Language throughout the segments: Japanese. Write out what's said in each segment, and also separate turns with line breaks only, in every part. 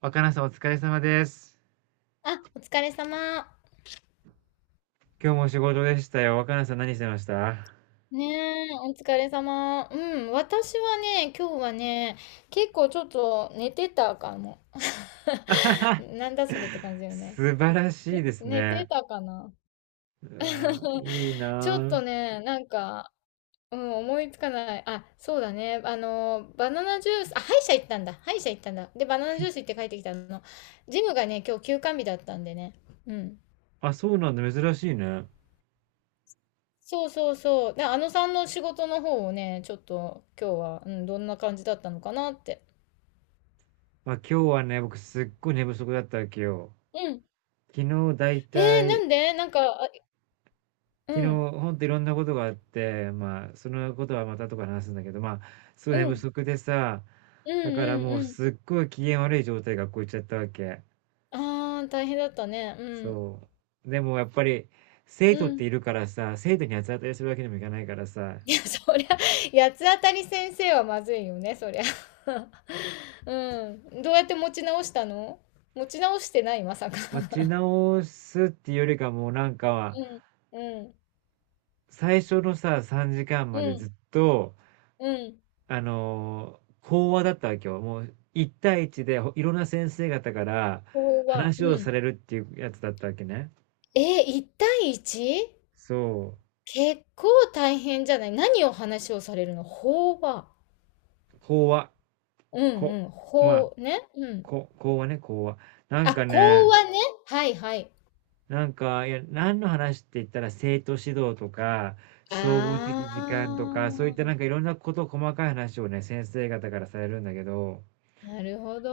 若菜さんお疲れ様です。
あ、お疲れ様。
今日も仕事でしたよ。若菜さん何してました？
ねえ、お疲れ様。うん、私はね、今日はね、結構ちょっと寝てたかも。なんだそれって感じだよね。
素晴らしいです
寝て
ね。
たかな。
うわー、いい
ちょっ
な
とね、なんか、うん、思いつかない。あ、そうだね。あの、バナナジュース、あ、歯医者行ったんだ。歯医者行ったんだ。で、バナナジュース行って帰ってきたの。ジムがね、今日休館日だったんでね。うん。
あ。あ、そうなんだ。珍しいね。
そうそうそう。で、あのさんの仕事の方をね、ちょっと今日は、うん、どんな感じだったのかなって。
まあ、今日はね、僕すっごい寝不足だったわけよ。
うん。
昨日だい
え
た
な
い、
んでなんか、あ、
昨日
うん、
ほんといろんなことがあって、まあ、そのことはまたとか話すんだけど、まあ、すごい
う
寝不
ん、
足でさ、
うん、
だから
うん、
もう
うん。
すっごい機嫌悪い状態で学校行っちゃったわけ。
あー、大変だったね。うん、
そう。でもやっぱり、生
う
徒って
ん。
いるからさ、生徒に八つ当たりするわけにもいかないからさ、
いや、そりゃ、八つ当たり先生はまずいよね、そりゃ。うん。どうやって持ち直したの？持ち直してない、まさか。
持ち直すっていうよりかもうなんか、
うん、うん、
最初のさ、3時間ま
う
でず
ん、
っと、
うん。
講話だったわけよ。もう、一対一でほいろんな先生方から
ここは、
話を
う
さ
ん。
れるっていうやつだったわけね。
1対 1？
そ
結構大変じゃない？何を話をされるの？法話。
う。講話。
うん
こ、
うん。
まあ、
法、ね。うん。
こ、講話ね、講話。なん
あ、
かね、
講話ね。はいはい。
なんか、いや、何の話って言ったら、生徒指導とか、総合
あ
的時間とか、そういったな
あ、
んかいろんなこと、細かい話をね、先生方からされるんだけど、
なるほど。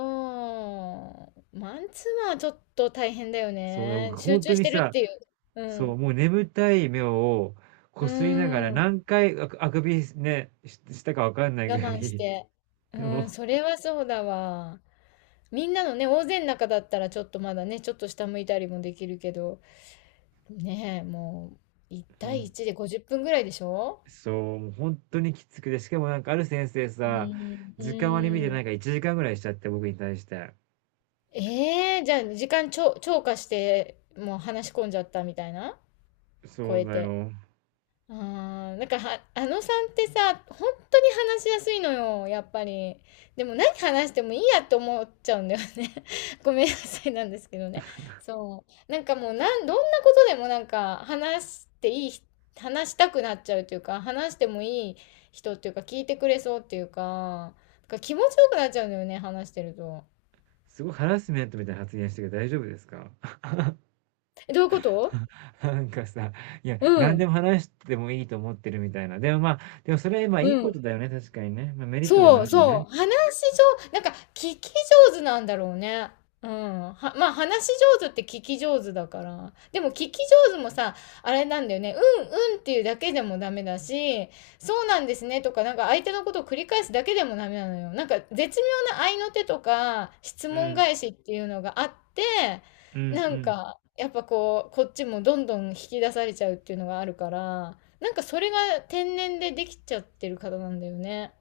マンツーマンはちょっと大変だよ
そうだ、僕
ね。
ほ
集
んと
中し
に
てるっ
さ、
ていう。う
そう、
ん。
もう眠たい目を
う
こすりながら
ーん。
何回あくあくびね、ししたかわかんない
我
ぐら
慢し
い、
て。
で
う
も、
ん、それはそうだわ。みんなのね、大勢の中だったらちょっとまだね、ちょっと下向いたりもできるけど。ねえ、もう、1
ほ
対
ん
1で50分ぐらいでしょ？
そう、もうほんとにきつくて、しかもなんかある先生
う
さ、
ーん、う
時間割り見て
ー
なん
ん。
か1時間ぐらいしちゃって、僕に対して。
ええ？じゃあ時間超、超過して、もう話し込んじゃったみたいな？超
そう
え
だ
て。
よ。
ああ、なんかは、あのさんってさ、本当に話しやすいのよ、やっぱり。でも何話してもいいやって思っちゃうんだよね。ごめんなさいなんですけどね。そう。なんかもうなん、どんなことでもなんか話していい、話したくなっちゃうというか、話してもいい人っていうか、聞いてくれそうっていうか、なんか気持ちよくなっちゃうんだよね、話してると。
すごいハラスメントみたいな発言してるけど大丈夫ですか？
え、どういうこと？
なんかさ、いや、
う
何でも
ん。
話してもいいと思ってるみたいな。でもまあ、でもそれ、まあ
う
いいこ
ん。
とだよね、確かにね。まあメリットでも
そ
あ
う
るよ
そう。
ね。
話し上、なんか聞き上手なんだろうね。うん。は、まあ話し上手って聞き上手だから。でも聞き上手もさ、あれなんだよね。うんうんっていうだけでもダメだし、そうなんですねとか、なんか相手のことを繰り返すだけでもダメなのよ。なんか絶妙な合いの手とか、質
う
問
ん、
返しっていうのがあって、
うん、う
なん
ん。
か、やっぱこう、こっちもどんどん引き出されちゃうっていうのがあるから、なんかそれが天然でできちゃってる方なんだよね。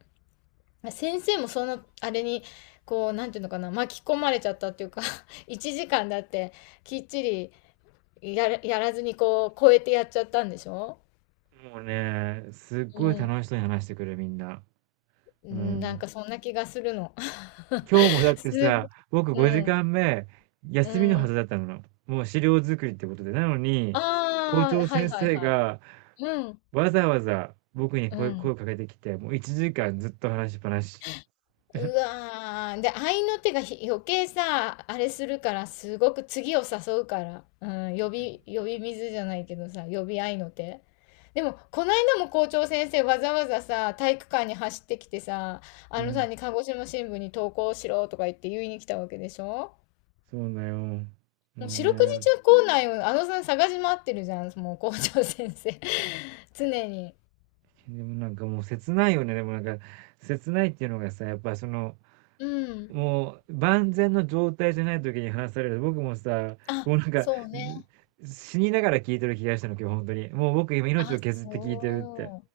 先生もそのあれにこうなんていうのかな、巻き込まれちゃったっていうか、 1時間だってきっちりやらずにこう超えてやっちゃったんでしょ？
もうね、すっ
う
ごい
ん。
楽しそうに話してくる、みんな。
う
う
ん、なんか
ん。
そんな気がするの。
今日もだっ て
す
さ、
ご。
僕5
うん、
時間目、
う
休みのはず
ん。
だったの。もう資料作りってことで。なのに、校
ああ、
長
はい
先
はい
生
は
が
い。うん、
わざわざ僕に
う
声、声
ん。
をかけてきて、もう1時間ずっと話しっぱなし。
うわー。で、合いの手がひ余計さ、あれするから、すごく次を誘うから。うん、呼び水じゃないけどさ、呼び合いの手。でも、この間も校長先生わざわざさ、体育館に走ってきてさ、
う
あのさ
ん、
んに鹿児島新聞に投稿しろとか言って言いに来たわけでしょ？
そうだよ。もう
もう四六時
ね。
中校内をあのさん探し回ってるじゃん、もう校長先生。常に。
でもなんかもう切ないよね。でもなんか切ないっていうのがさ、やっぱその、
うん。
もう万全の状態じゃない時に話される。僕もさ、
あ、
もうなんか
そうね。
死にながら聞いてる気がしたの、今日本当に。もう僕今命
あ、
を削って聞いてるって。
そう。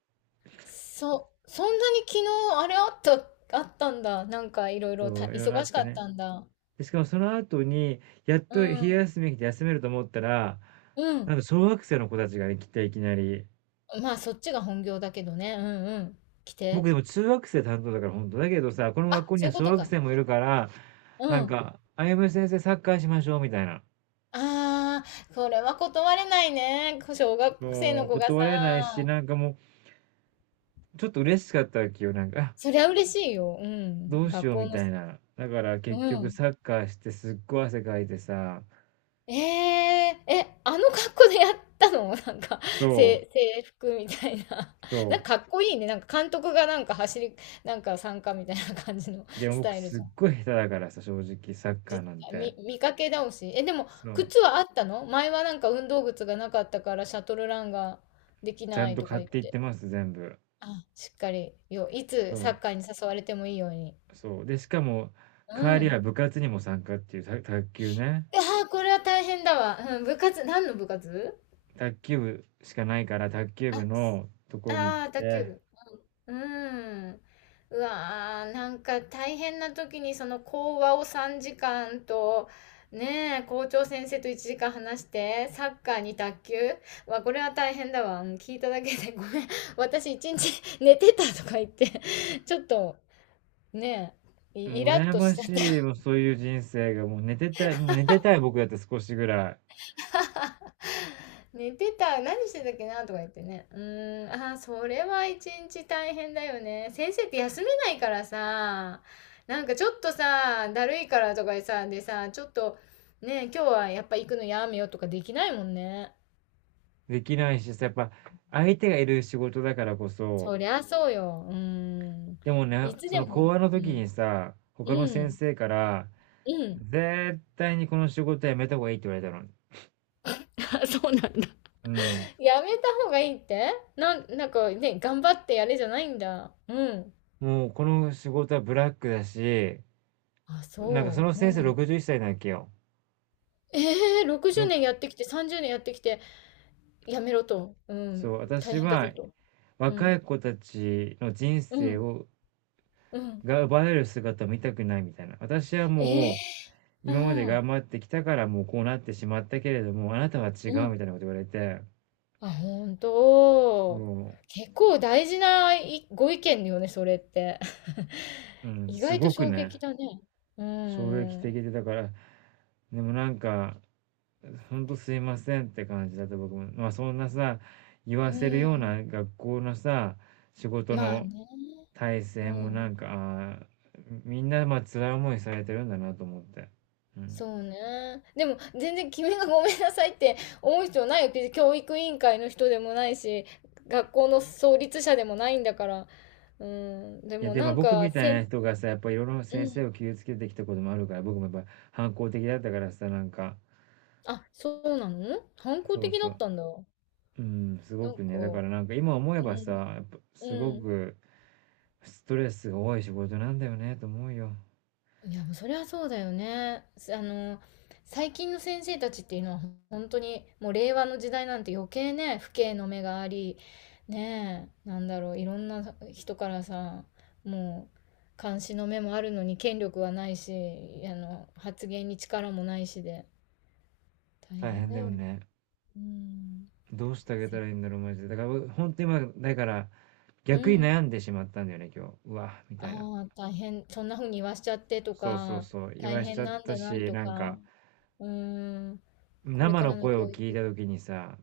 そ、そんなに昨日あれあった、あったんだ。なんかいろいろ
そ
た
う、いろいろあ
忙
っ
しか
て
っ
ね。
たんだ。
で、しかもその後に、やっ
う
と昼
ん。
休み来て休めると思ったら、
うん。
なんか小学生の子たちが来ていきなり。
まあそっちが本業だけどね。うんうん。来て。
僕でも中学生担当だから本当だけどさ、この学
あ、
校に
そ
は
ういうこ
小
と
学
か。
生もいるから、
う
なん
ん。
か、あゆむ先生サッカーしましょうみたいな。
ああ、これは断れないね。小学生
も
の
う
子が
断れないし、
さ。
なんかもう、ちょっと嬉しかったわけよ。なんか、あ、
そりゃ嬉しいよ。う
ど
ん。
うし
学
よう
校
み
の、
たいな。だから
う
結局
ん。
サッカーしてすっごい汗かいてさ、
ええ、え、あの格好でやったの？なんか、
そう、
せ制服みたいな。
そ
なんかかっこいいね。なんか監督がなんか走り、なんか参加みたいな感じの
う。で も
ス
僕
タイル
す
じ
っ
ゃん。
ごい下手だからさ、正直サッカー
じ、
なんて。
み見かけ倒し。え、でも
そう。
靴はあったの？前はなんか運動靴がなかったからシャトルランができ
ちゃ
な
ん
い
と
とか
買っ
言っ
ていって
て。
ます、全部。
あ、しっかり、よ、いつ
そ
サ
う、
ッカーに誘われてもいいように。
そう。で、しかも、帰
う
りは
ん。
部活にも参加っていう、た卓球ね。
ああ、これは大変だわ。うん、部活、何の部活？
卓球部しかないから、卓球
あ、
部のところに行っ
ああ、卓球
て、
部。うーん。うわー、なんか大変な時にその講話を3時間と、ねえ、校長先生と1時間話して、サッカーに卓球、わ、これは大変だわ。うん、聞いただけでごめん。私一日寝てたとか言って、ちょっとねえ、イイ
もう
ラッ
羨
とし
ま
ちゃ
し
っ
い、もう
た。
そういう人生が、もう寝てたい、もう寝てたい僕だって少しぐらい
寝てた何してたっけなとか言ってね。うーん、あー、それは一日大変だよね。先生って休めないからさ、なんかちょっとさ、だるいからとかでさ、ちょっとね、今日はやっぱ行くのやめようとかできないもんね。
できないしさ、やっぱ相手がいる仕事だからこそ、
そりゃそうよ。うーん、
でもね、
いつ
そ
で
の講
も。
話の
う
時
ん、
にさ、他の
う
先
ん、
生から、
うん。
絶対にこの仕事はやめた方がいいって言われたの。
あ、そうなんだ。
うん。
やめた方がいいって、なん、なんかね、頑張ってやれじゃないんだ。うん。
もうこの仕事はブラックだし、
あ、
なんかそ
そ
の
う。
先生
うん。
61歳なわけよ。
ええ、60
ろ
年やってきて、30年やってきて、やめろと。う
そ
ん。
う、
大
私
変だぞ
は
と。う
若
ん。
い子たちの人
う
生
ん。
を、
うん。
が奪われる姿を見たくないみたいな。私は
ええ
もう、
ー。
今まで
うん。
頑張ってきたからもうこうなってしまったけれども、あなたは違
う
う
ん。
みたいなこと言われて、
あ、本当。
も
結構大事ないご意見よね、それって。
う、う ん、
意
す
外と
ごく
衝撃
ね、
だね。う
衝撃的
ん。
で、だから、でもなんか、ほんとすいませんって感じだった僕も。まあそんなさ、言わ
う
せるよう
ん。
な学校のさ、仕事
まあ
の
ね。
体
う
制も
ん。
なんか、ああ、みんなまあ辛い思いされてるんだなと思って。うん。
そうね。でも、全然君がごめんなさいって思う必要ないよ。別に教育委員会の人でもないし、学校の創立者でもないんだから。うん。で
いや
も
で
な
も
ん
僕
か、
みた
せ
い
ん、
な人がさ、やっぱいろいろ
う
先生
ん。
を傷つけてきたこともあるから、僕もやっぱ反抗的だったからさ、なんか
あ、そうなの？反抗
そう
的だ
そ
っ
う。
たんだ。
うん、すご
なんか、
くね、だからなんか今思え
う
ばさ、
ん。
やっぱすご
うん。
くストレスが多い仕事なんだよねと思うよ。
いや、もうそりゃそうだよね。す、あの、最近の先生たちっていうのは本当にもう令和の時代なんて余計ね、父兄の目があり、ねえ、なんだろう、いろんな人からさ、もう監視の目もあるのに権力はないし、あの、発言に力もないしで、大
大
変
変
だ
だよ
よ。
ね。
うん。
どうしてあげた
せ、
らいいんだろう、マジで。だから、ほんと今、だから、
う
逆に
ん。
悩んでしまったんだよね、今日。うわ、み
あ
たいな。
あ、大変、そんな風に言わしちゃってと
そうそう
か、
そう、言
大
わしち
変
ゃっ
なん
た
だな
し、
と
なん
か、
か、
うん。これ
生
から
の
の
声を
教
聞い
育。
た時にさ、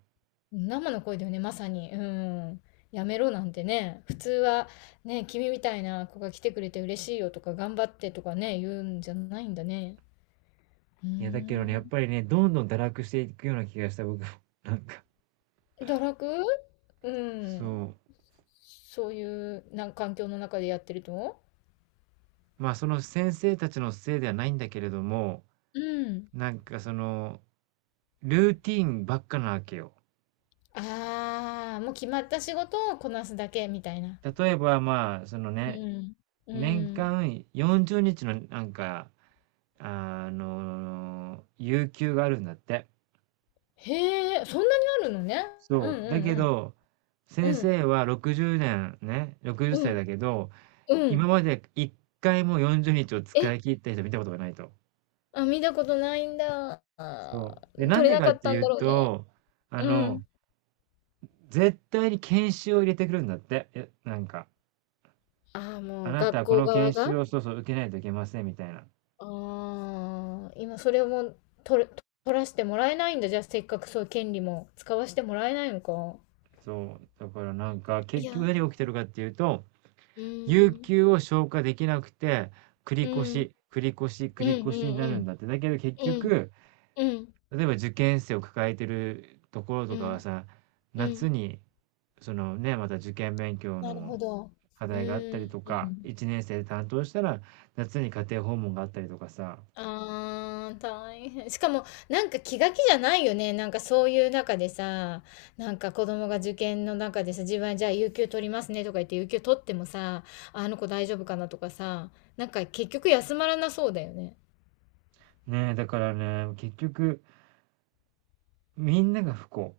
生の声だよね、まさに。うん。やめろなんてね、普通はね、君みたいな子が来てくれて嬉しいよとか、頑張ってとかね、言うんじゃないんだね。うー
いや、だけどね、やっぱ
ん。
りね、どんどん堕落していくような気がした、僕も。なんか、
堕落。うん。
そう。
そういうな環境の中でやってると。
まあ、その先生たちのせいではないんだけれども、
うん。
なんかその、ルーティーンばっかなわけよ。
ああ、もう決まった仕事をこなすだけみたいな。
例えば、まあ、その
う
ね、
ん。う
年
ん。
間40日のなんか、あの、有給があるんだって。
へえ、そんなにあるのね。う
そ
ん
う。
う
だけ
ん
ど、
う
先
ん。うん。
生は60年ねんね、60
う
歳だ
ん。
けど、
う
今
ん。
まで一回も40日を
え、
使い切った人見たことがないと。
あ、見たことないんだ。
そう。
あ
で、
ー、
なん
取れ
で
な
か
か
っ
っ
て
た
い
んだ
う
ろうね。
と、あ
うん。
の、絶対に研修を入れてくるんだって。えなんか、
ああ、
あ
もう
なた
学
はこ
校
の
側
研
が。
修をそうそう受けないといけませんみたいな。
ああ、今それをもう取れ、取らせてもらえないんだ。じゃあせっかくそういう権利も使わせてもらえないのか。
そう、だからなんか、
い
結
や、
局
う
何が起きてるかっていうと、
ー
有
ん、
給を消化できなくて、繰り
う
越
ん、
し、繰り越し、繰
うん、う
り
ん、
越しにな
う
るんだっ
ん、
て。だけど結
うん、
局、
うん、
例えば受験生を抱えてるところ
う
とかは
ん、
さ、
う
夏
ん。
に、そのね、また受験勉強
なる
の
ほど。
課
う
題があった
ー
りとか、
ん。
1年生で担当したら、夏に家庭訪問があったりとかさ、
ああ、大変。しかも、なんか気が気じゃないよね。なんかそういう中でさ、なんか子供が受験の中でさ、自分はじゃあ有給取りますねとか言って、有給取ってもさ、あの子大丈夫かなとかさ、なんか結局休まらなそうだよね。
ねえ、だからね、結局、みんなが不幸。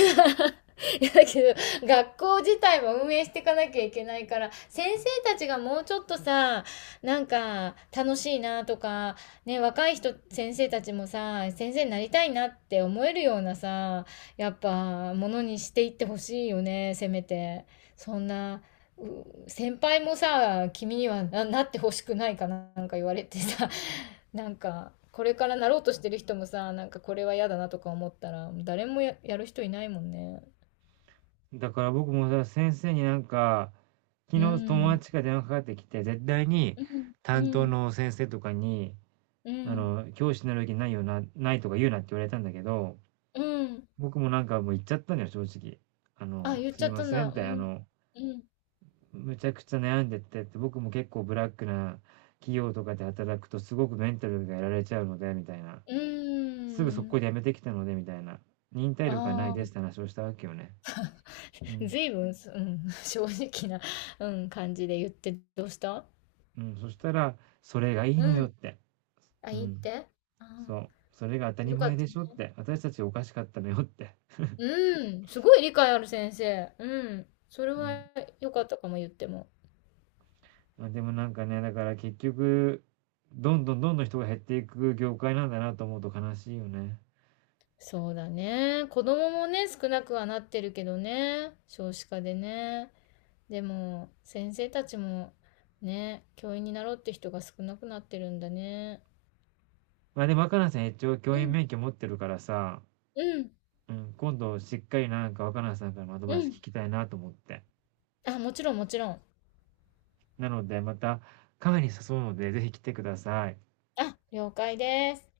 いや、だけど学校自体も運営していかなきゃいけないから、先生たちがもうちょっとさ、なんか楽しいなとかね、若い人先生たちもさ、先生になりたいなって思えるようなさ、やっぱものにしていってほしいよね、せめて。そんな、う、先輩もさ、君にはな、なってほしくないかな、なんか言われてさ、なんか、これからなろうとしてる人もさ、なんかこれは嫌だなとか思ったら、誰もや、やる人いないもんね。
だから僕もさ、先生になんか、昨
う
日友
ん。
達から電話かかってきて、絶対に
うん。
担
う
当
ん。
の先生とかに、
う
あ
ん。
の、教師になる気ないよな、ないとか言うなって言われたんだけど、
うん。
僕もなんかもう言っちゃったんだよ、正直。あ
あ、
の、
言っ
す
ちゃ
い
っ
ま
たん
せん
だ。
っ
う
て、あ
ん。
の、
うん。
むちゃくちゃ悩んでてって、僕も結構ブラックな企業とかで働くとすごくメンタルがやられちゃうので、みたいな。
う
すぐ速攻
ん。
で辞めてきたので、みたいな。忍耐
あ
力がないですって話をしたわけよね。う
あ。
ん。
ずいぶん、うん、正直な、うん、感じで言ってどうした？
うん、そしたら、それがいいの
う
よっ
ん。
て。
あ、
う
いいっ
ん、
て？ああ
そう。それが当た
ー、
り
よかっ
前
た。
でしょって、私たちおかしかったのよって。
うん、すごい理解ある先生。うん。それ
うん。
は良かったかも、言っても。
まあ、でもなんかね、だから結局、どんどんどんどん人が減っていく業界なんだなと思うと悲しいよね。
そうだね。子供もね、少なくはなってるけどね。少子化でね。でも、先生たちもね、教員になろうって人が少なくなってるんだね。
ま、でも若菜さん一応教
う
員
ん、
免許持ってるからさ、
うん、
うん、今度しっかりなんか若菜さんからのアド
う
バイス聞
ん。
きたいなと思って。
あ、もちろんもちろん。
なのでまたカフェに誘うので、ぜひ来てください。
あ、了解です。